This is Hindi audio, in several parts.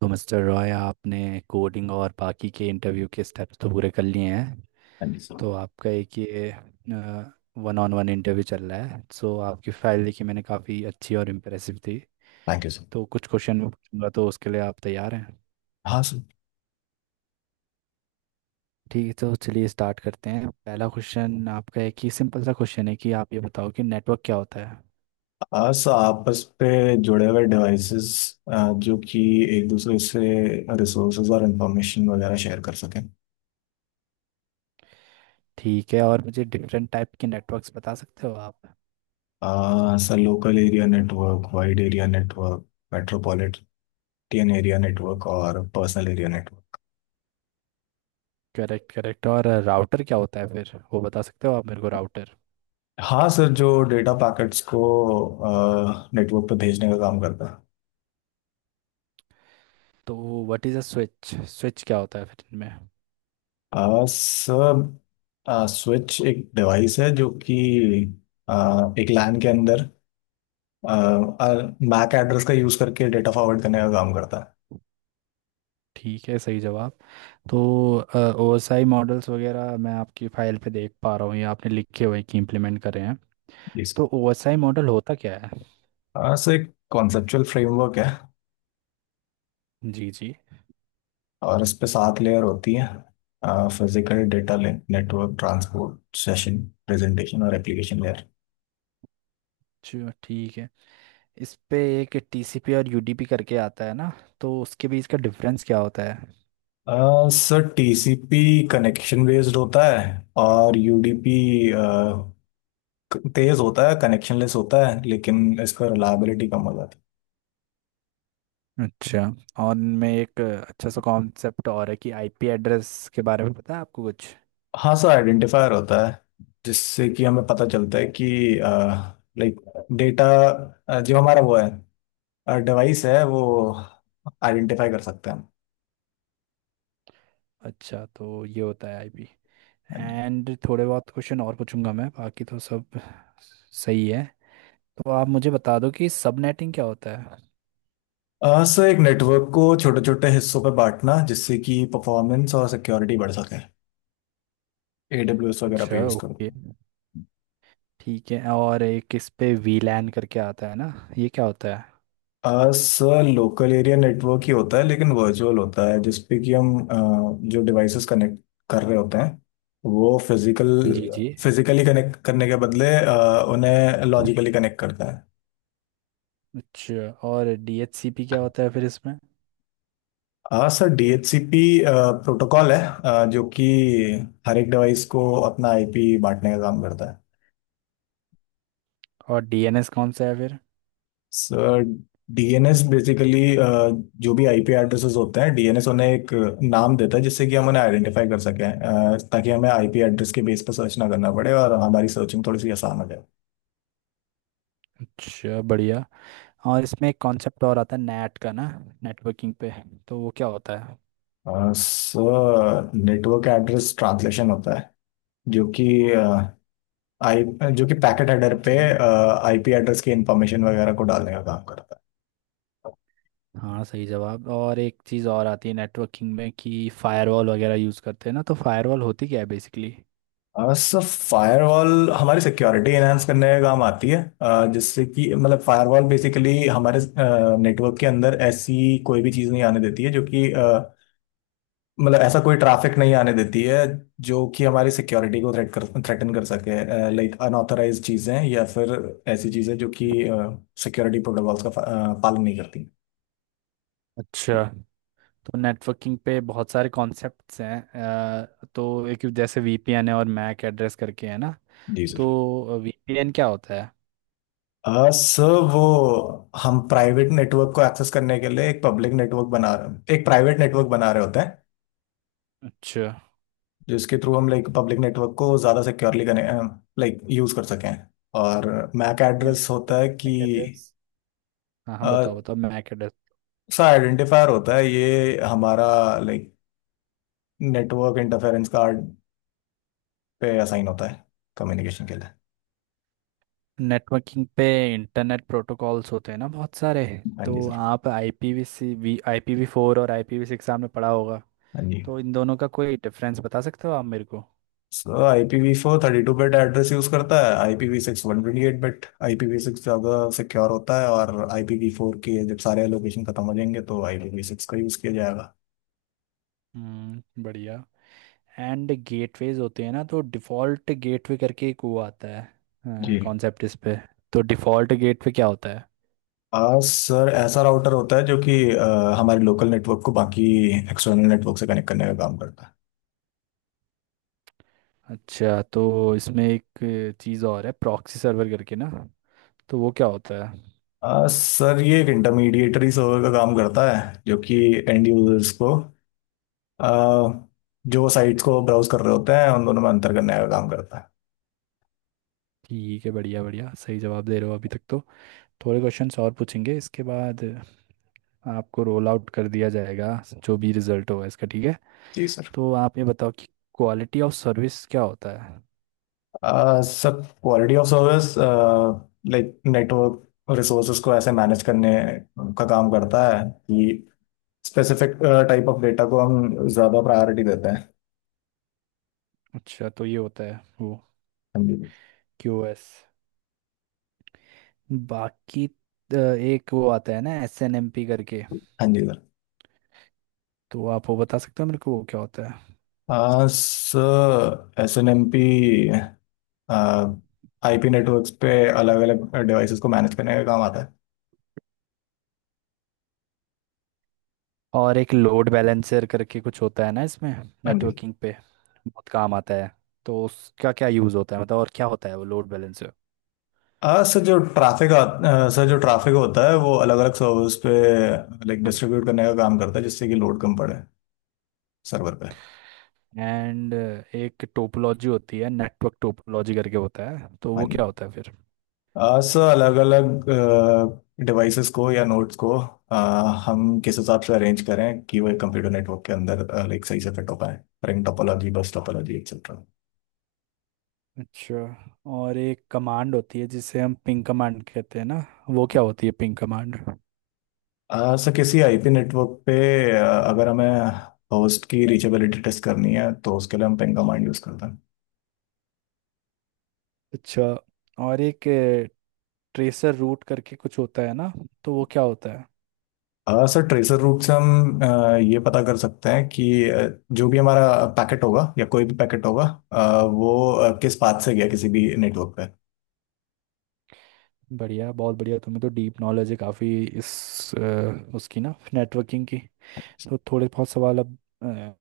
तो मिस्टर रॉय आपने कोडिंग और बाकी के इंटरव्यू के स्टेप्स तो पूरे कर लिए हैं। Thank you sir. तो आपका एक ये वन ऑन वन इंटरव्यू चल रहा है। सो आपकी फाइल देखी मैंने, काफ़ी अच्छी और इम्प्रेसिव थी। Thank you sir. तो कुछ क्वेश्चन मैं पूछूंगा, तो उसके लिए आप तैयार हैं? हाँ सर। ठीक है, तो चलिए स्टार्ट करते हैं। पहला क्वेश्चन आपका है, कि सिंपल सा क्वेश्चन है कि आप ये बताओ कि नेटवर्क क्या होता है। हाँ सर, आपस पे जुड़े हुए डिवाइसेस जो कि एक दूसरे से रिसोर्सेज और इंफॉर्मेशन वगैरह शेयर कर सकें। ठीक है, और मुझे डिफरेंट टाइप के नेटवर्क्स बता सकते हो आप? Sir, local area network, wide area network, metropolitan area network और personal area network. Correct correct. और राउटर क्या होता है फिर, वो बता सकते हो आप मेरे को, राउटर? हाँ सर, जो डेटा पैकेट्स को नेटवर्क पे भेजने का काम करता है। तो what is a switch, switch क्या होता है फिर इनमें? सर, स्विच एक डिवाइस है जो कि एक लैन के अंदर मैक एड्रेस का यूज करके डेटा फॉरवर्ड करने का काम करता है। ठीक है, सही जवाब। तो ओएसआई मॉडल्स वगैरह मैं आपकी फाइल पे देख पा रहा हूँ, ये आपने लिखे हुए हैं कि इम्प्लीमेंट करे हैं। जी तो सर। ओएसआई मॉडल होता क्या है? हाँ, सो एक कॉन्सेप्चुअल फ्रेमवर्क है जी जी। और इस पे सात लेयर होती है। Physical, data link, network, transport, session, presentation और एप्लीकेशन लेयर। चलो ठीक है। इस पे एक टीसीपी और यूडीपी करके आता है ना, तो उसके बीच का डिफरेंस क्या होता है? सर, टीसीपी कनेक्शन बेस्ड होता है। और यूडीपी uh, तेज होता है, कनेक्शन लेस होता है, लेकिन इसका रिलायबिलिटी कम हो जाती है। अच्छा। और इनमें एक अच्छा सा कॉन्सेप्ट और है, कि आईपी एड्रेस के बारे में पता है आपको कुछ? हाँ सर, आइडेंटिफायर होता है जिससे कि हमें पता चलता है कि, लाइक, डेटा जो हमारा वो है, डिवाइस है वो आइडेंटिफाई कर सकते हैं अच्छा, तो ये होता है आईपी। हम। एंड थोड़े बहुत क्वेश्चन और पूछूंगा मैं, बाकी तो सब सही है। तो आप मुझे बता दो कि सबनेटिंग क्या होता है। सर, एक नेटवर्क को छोटे छोटे हिस्सों पर बांटना जिससे कि परफॉर्मेंस और सिक्योरिटी बढ़ सके। एडब्ल्यूएस वगैरह पे अच्छा, यूज़ करो। ओके, ठीक है। और एक इस पे वीलैन करके आता है ना, ये क्या होता है? सर, लोकल एरिया नेटवर्क ही होता है लेकिन वर्चुअल होता है, जिसपे कि हम, जो डिवाइसेस कनेक्ट कर रहे होते हैं वो जी जी। फिजिकली कनेक्ट करने के बदले उन्हें लॉजिकली कनेक्ट करता है। अच्छा, और डीएचसीपी क्या होता है फिर इसमें? हाँ सर, DHCP प्रोटोकॉल है, जो कि हर एक डिवाइस को अपना आईपी बांटने का काम करता है। और डीएनएस कौन सा है फिर? सर, डीएनएस बेसिकली, जो भी आईपी एड्रेसेस होते हैं, डीएनएस उन्हें एक नाम देता है जिससे कि हम उन्हें आइडेंटिफाई कर सकें, ताकि हमें आईपी एड्रेस के बेस पर सर्च ना करना पड़े और हमारी सर्चिंग थोड़ी सी आसान हो जाए। अच्छा, बढ़िया। और इसमें एक कॉन्सेप्ट और आता है, नेट का ना, नेटवर्किंग पे, तो वो क्या होता है? सर, नेटवर्क एड्रेस ट्रांसलेशन होता है जो कि अ, आई जो कि पैकेट हेडर पे जी, आईपी एड्रेस की इंफॉर्मेशन वगैरह को डालने का काम करता है। हाँ, सही जवाब। और एक चीज़ और आती है नेटवर्किंग में, कि फायरवॉल वगैरह यूज़ करते हैं ना, तो फायरवॉल होती क्या है बेसिकली? हाँ सर, फायरवॉल हमारी सिक्योरिटी एनहांस करने का काम आती है, जिससे कि, मतलब, फायरवॉल बेसिकली हमारे नेटवर्क के अंदर ऐसी कोई भी चीज़ नहीं आने देती है जो कि, मतलब, ऐसा कोई ट्रैफिक नहीं आने देती है जो कि हमारी सिक्योरिटी को थ्रेटन कर सके। लाइक, अनऑथराइज चीज़ें या फिर ऐसी चीज़ें जो कि सिक्योरिटी प्रोटोकॉल्स का पालन नहीं करती। अच्छा। तो नेटवर्किंग पे बहुत सारे कॉन्सेप्ट्स हैं। तो एक जैसे वीपीएन है और मैक एड्रेस करके है ना, जी सर। तो वीपीएन क्या होता है? सर, वो, हम प्राइवेट नेटवर्क को एक्सेस करने के लिए एक प्राइवेट नेटवर्क बना रहे होते हैं, अच्छा। जिसके थ्रू हम, लाइक, पब्लिक नेटवर्क को ज़्यादा सिक्योरली कनेक्ट लाइक यूज़ कर सकें। और मैक एड्रेस होता है कि मैक एड्रेस, हाँ हाँ, बताओ अ, बताओ, मैक एड्रेस। सा आइडेंटिफायर होता है, ये हमारा, लाइक, नेटवर्क इंटरफेरेंस कार्ड पे असाइन होता है कम्युनिकेशन के लिए। नेटवर्किंग पे इंटरनेट प्रोटोकॉल्स होते हैं ना बहुत सारे, हाँ जी तो सर। आप आईपीवी, आईपीवी फोर और आईपीवी सिक्स आपने पढ़ा होगा, हाँ जी। तो इन दोनों का कोई डिफरेंस बता सकते हो आप मेरे को? So I P v four 32 bit address use करता है, I P v six 128 bit. I P v six ज़्यादा सिक्योर होता है, और आई पी वी फोर के जब सारे एलोकेशन खत्म हो जाएंगे तो आई पी वी सिक्स का यूज़ किया जाएगा। बढ़िया। एंड गेटवेज होते हैं ना, तो डिफ़ॉल्ट गेटवे करके एक वो आता है जी। कॉन्सेप्ट इस पे, तो डिफ़ॉल्ट गेटवे क्या होता है? सर, ऐसा राउटर होता है जो कि, हमारे लोकल नेटवर्क को बाकी एक्सटर्नल नेटवर्क से कनेक्ट करने का काम करता है। अच्छा, तो इसमें एक चीज़ और है प्रॉक्सी सर्वर करके ना, तो वो क्या होता है? सर, ये एक इंटरमीडिएटरी सर्वर का काम करता है जो कि एंड यूजर्स को, आ, जो साइट्स को ब्राउज कर रहे होते हैं, उन दोनों में अंतर करने का काम करता है। ठीक है, बढ़िया बढ़िया, सही जवाब दे रहे हो अभी तक तो। थोड़े क्वेश्चंस और पूछेंगे, इसके बाद आपको रोल आउट कर दिया जाएगा, जो भी रिजल्ट होगा इसका, ठीक है? जी सर। तो आप ये बताओ कि क्वालिटी ऑफ सर्विस क्या होता है। Sir, quality of service, like, network resources को ऐसे मैनेज करने का काम करता है कि स्पेसिफिक टाइप ऑफ डेटा को हम ज़्यादा प्रायोरिटी देते हैं। अच्छा, तो ये होता है वो हाँ जी। क्यूओएस। बाकी एक वो आता है ना एस एन एम पी करके, हाँ जी सर। तो आप वो बता सकते हो मेरे को वो क्या होता है? Sir, S N M P I P networks पे अलग अलग डिवाइसेस को मैनेज करने का काम आता है। और एक लोड बैलेंसर करके कुछ होता है ना इसमें, हाँ जी। नेटवर्किंग पे बहुत काम आता है, तो उसका क्या यूज़ होता है, मतलब और क्या होता है वो लोड बैलेंसर? आ, सर जो ट्रैफिक सर, जो ट्रैफिक होता है वो अलग अलग सर्वर्स पे, लाइक, डिस्ट्रीब्यूट करने का काम करता है जिससे कि लोड कम पड़े सर्वर पे। एंड एक टोपोलॉजी होती है, नेटवर्क टोपोलॉजी करके होता है, तो हाँ वो जी। क्या होता है फिर? सर, अलग अलग डिवाइसेस को या नोड्स को, हम किस हिसाब से अरेंज करें कि वो एक कंप्यूटर नेटवर्क के अंदर, लाइक, सही से फिट हो पाए। Ring topology, bus topology, etcetera. अच्छा, और एक कमांड होती है जिसे हम पिंग कमांड कहते हैं ना, वो क्या होती है पिंग कमांड? सर, किसी आईपी नेटवर्क पे, अगर हमें होस्ट की रीचेबिलिटी टेस्ट करनी है तो उसके लिए हम पिंग कमांड यूज़ करते हैं। अच्छा, और एक ट्रेसर रूट करके कुछ होता है ना, तो वो क्या होता है? सर, ट्रेसर रूट से हम ये पता कर सकते हैं कि, आ, जो भी हमारा पैकेट होगा या कोई भी पैकेट होगा, वो किस पाथ से गया किसी भी नेटवर्क पे। बढ़िया, बहुत बढ़िया, तुम्हें तो डीप नॉलेज है काफ़ी इस उसकी ना, नेटवर्किंग की। तो थोड़े बहुत सवाल अब अ,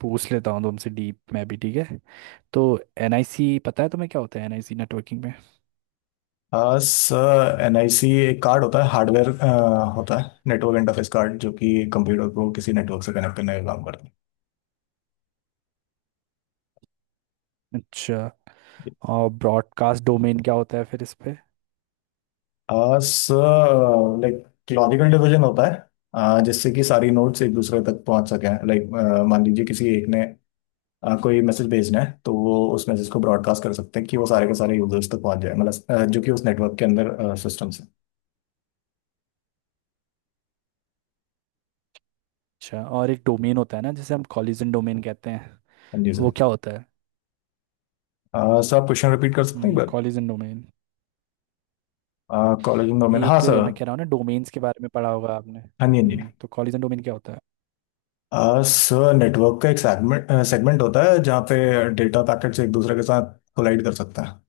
पूछ लेता हूँ तुमसे, डीप में भी, ठीक है? तो एनआईसी पता है तुम्हें क्या होता है एनआईसी नेटवर्किंग में? सर, एनआईसी एक कार्ड होता है, हार्डवेयर होता है, नेटवर्क इंटरफेस कार्ड जो कि कंप्यूटर को किसी नेटवर्क से कनेक्ट करने का काम करता अच्छा, है। और ब्रॉडकास्ट डोमेन क्या होता है फिर इस पे? सर, लाइक, लॉजिकल डिवीजन होता है, जिससे कि सारी नोट्स एक दूसरे तक पहुंच सके। लाइक, मान लीजिए किसी एक ने कोई मैसेज भेजना है तो वो उस मैसेज को ब्रॉडकास्ट कर सकते हैं कि वो सारे के सारे यूजर्स तक पहुंच जाए, मतलब जो कि उस नेटवर्क के अंदर सिस्टम से। अच्छा, और एक डोमेन होता है ना जिसे हम कॉलिजन डोमेन कहते हैं, हाँ जी सर। वो क्या होता है? सर, आप क्वेश्चन रिपीट कर सकते हैं एक कॉलिजन डोमेन, बार? Collision domain. हाँ एक सर। मैं कह रहा हूँ ना, डोमेन्स के बारे में पढ़ा होगा आपने, हाँ जी। हाँ जी। हम्म, तो कॉलिजन डोमेन क्या होता है? सर, नेटवर्क का एक सेगमेंट सेगमेंट होता है जहाँ पे डेटा पैकेट्स एक दूसरे के साथ कोलाइड कर सकता है।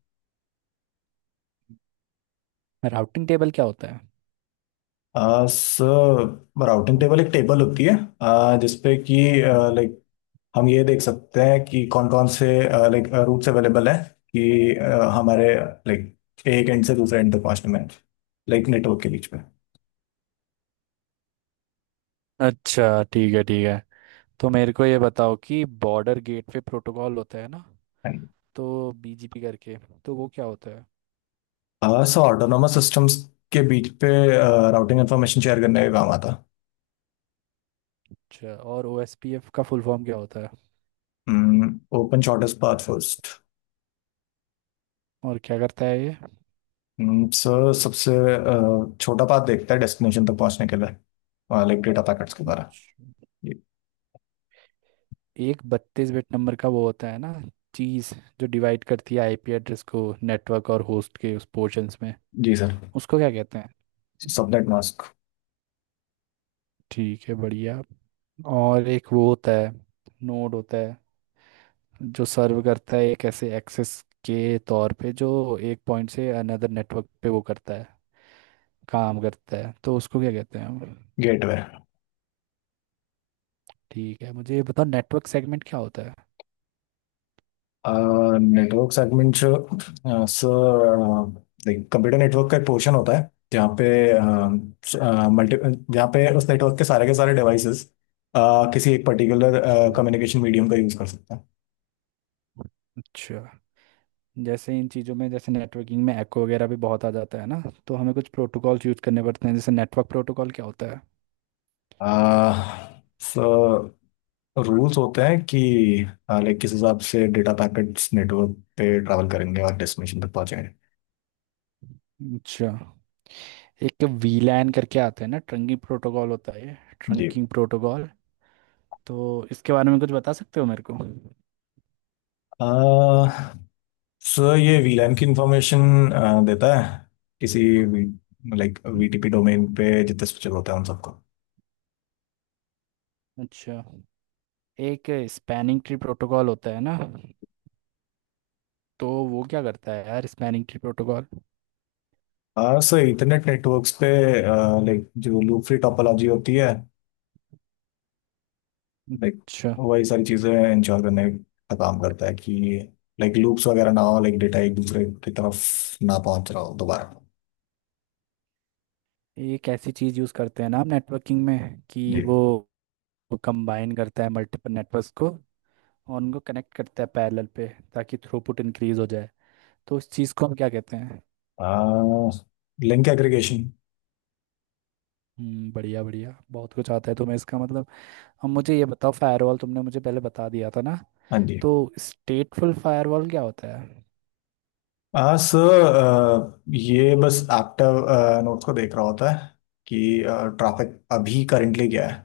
राउटिंग टेबल क्या होता है? सर, राउटिंग टेबल एक टेबल होती है, जिसपे कि, लाइक, हम ये देख सकते हैं कि कौन कौन से, लाइक, रूट्स अवेलेबल हैं कि, हमारे, लाइक, एक एंड से दूसरे एंड तक पहुंचने में, लाइक, नेटवर्क के बीच में। अच्छा, ठीक है ठीक है। तो मेरे को ये बताओ कि बॉर्डर गेट पे प्रोटोकॉल होता है ना, तो बीजीपी करके, तो वो क्या होता है? सो ऑटोनोमस सिस्टम्स के बीच पे राउटिंग इंफॉर्मेशन शेयर करने का काम आता। अच्छा, और ओएसपीएफ का फुल फॉर्म क्या होता है? Open shortest path first. और क्या करता है? सर, सबसे छोटा पाथ देखता है डेस्टिनेशन तक पहुंचने के लिए, लाइक, डेटा पैकेट्स के द्वारा। ये एक 32 बिट नंबर का वो होता है ना, चीज, जो डिवाइड करती है आईपी एड्रेस को नेटवर्क और होस्ट के उस पोर्शंस में, जी सर। उसको क्या कहते हैं? Subnet mask. ठीक है, बढ़िया। और एक वो होता है, नोड होता है जो सर्व करता है एक ऐसे एक्सेस के तौर पे, जो एक पॉइंट से अनदर नेटवर्क पे वो करता है, काम करता है, तो उसको क्या कहते हैं हम? गेटवे। ठीक है, मुझे ये बताओ नेटवर्क सेगमेंट क्या होता है। नेटवर्क सेगमेंट, जो, सर, कंप्यूटर नेटवर्क का एक पोर्शन होता है जहाँ पे मल्टी जहाँ पे उस नेटवर्क के सारे डिवाइसेस किसी एक पर्टिकुलर अच्छा, कम्युनिकेशन मीडियम का यूज़ कर सकते हैं। अच्छा। जैसे इन चीज़ों में, जैसे नेटवर्किंग में एको वगैरह भी बहुत आ जाता है ना, तो हमें कुछ प्रोटोकॉल्स यूज़ करने पड़ते हैं। जैसे नेटवर्क प्रोटोकॉल क्या होता है? सो रूल्स होते हैं कि, लाइक, किस हिसाब से डेटा पैकेट्स नेटवर्क पे ट्रैवल करेंगे और डेस्टिनेशन तक पहुंचेंगे। अच्छा, एक वीलैन करके आता है ना, ट्रंकिंग प्रोटोकॉल होता है ये, जी ट्रंकिंग प्रोटोकॉल, तो इसके बारे में कुछ बता सकते हो मेरे को सर, ये वीलैन की इंफॉर्मेशन देता है किसी, लाइक, वीटीपी डोमेन पे जितने स्विचर होते हैं उन सबको। अच्छा, एक स्पैनिंग ट्री प्रोटोकॉल होता है ना, तो वो क्या करता है यार, स्पैनिंग ट्री प्रोटोकॉल? हाँ सर, इंटरनेट नेटवर्क्स पे, लाइक, जो लूप फ्री टोपोलॉजी होती है, लाइक, अच्छा, वही सारी चीज़ें इंश्योर करने का काम करता है कि, लाइक, लूप्स वगैरह ना हो, लाइक, डेटा एक दूसरे की तरफ ना पहुंच रहा हो दोबारा। एक ऐसी चीज़ यूज़ करते हैं ना आप नेटवर्किंग में कि जी। वो कंबाइन करता है मल्टीपल नेटवर्क्स को, और उनको कनेक्ट करता है पैरेलल पे, ताकि थ्रूपुट इंक्रीज हो जाए, तो उस चीज़ को हम क्या कहते हैं? Link aggregation. बढ़िया बढ़िया, बहुत कुछ आता है तुम्हें, इसका मतलब। अब मुझे ये बताओ, फायरवॉल तुमने मुझे पहले बता दिया था ना, हाँ जी। तो स्टेटफुल फायरवॉल क्या होता है? हाँ सर, ये बस एक्टिव नोट को देख रहा होता है कि ट्रैफिक अभी करंटली क्या है।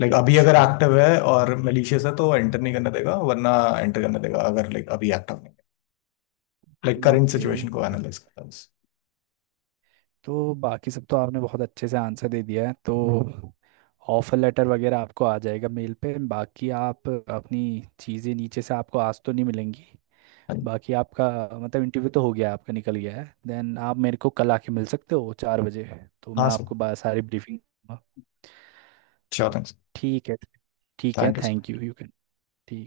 लाइक, अभी अगर अच्छा, एक्टिव है और मलिशियस है तो एंटर नहीं करने देगा, वरना एंटर करने देगा अगर, लाइक, अभी एक्टिव नहीं है। लाइक, करंट ओके, सिचुएशन को एनालाइज करता है बस। तो बाकी सब तो आपने बहुत अच्छे से आंसर दे दिया है। तो ऑफर लेटर वगैरह आपको आ जाएगा मेल पे। बाकी आप अपनी चीज़ें नीचे से आपको आज तो नहीं मिलेंगी। बाकी आपका, मतलब इंटरव्यू तो हो गया आपका, निकल गया है, देन आप मेरे को कल आके मिल सकते हो 4 बजे, तो हाँ मैं सर। आपको सारी ब्रीफिंग। श्योर। थैंक्स, ठीक है। ठीक है, thank you. Thank you. You can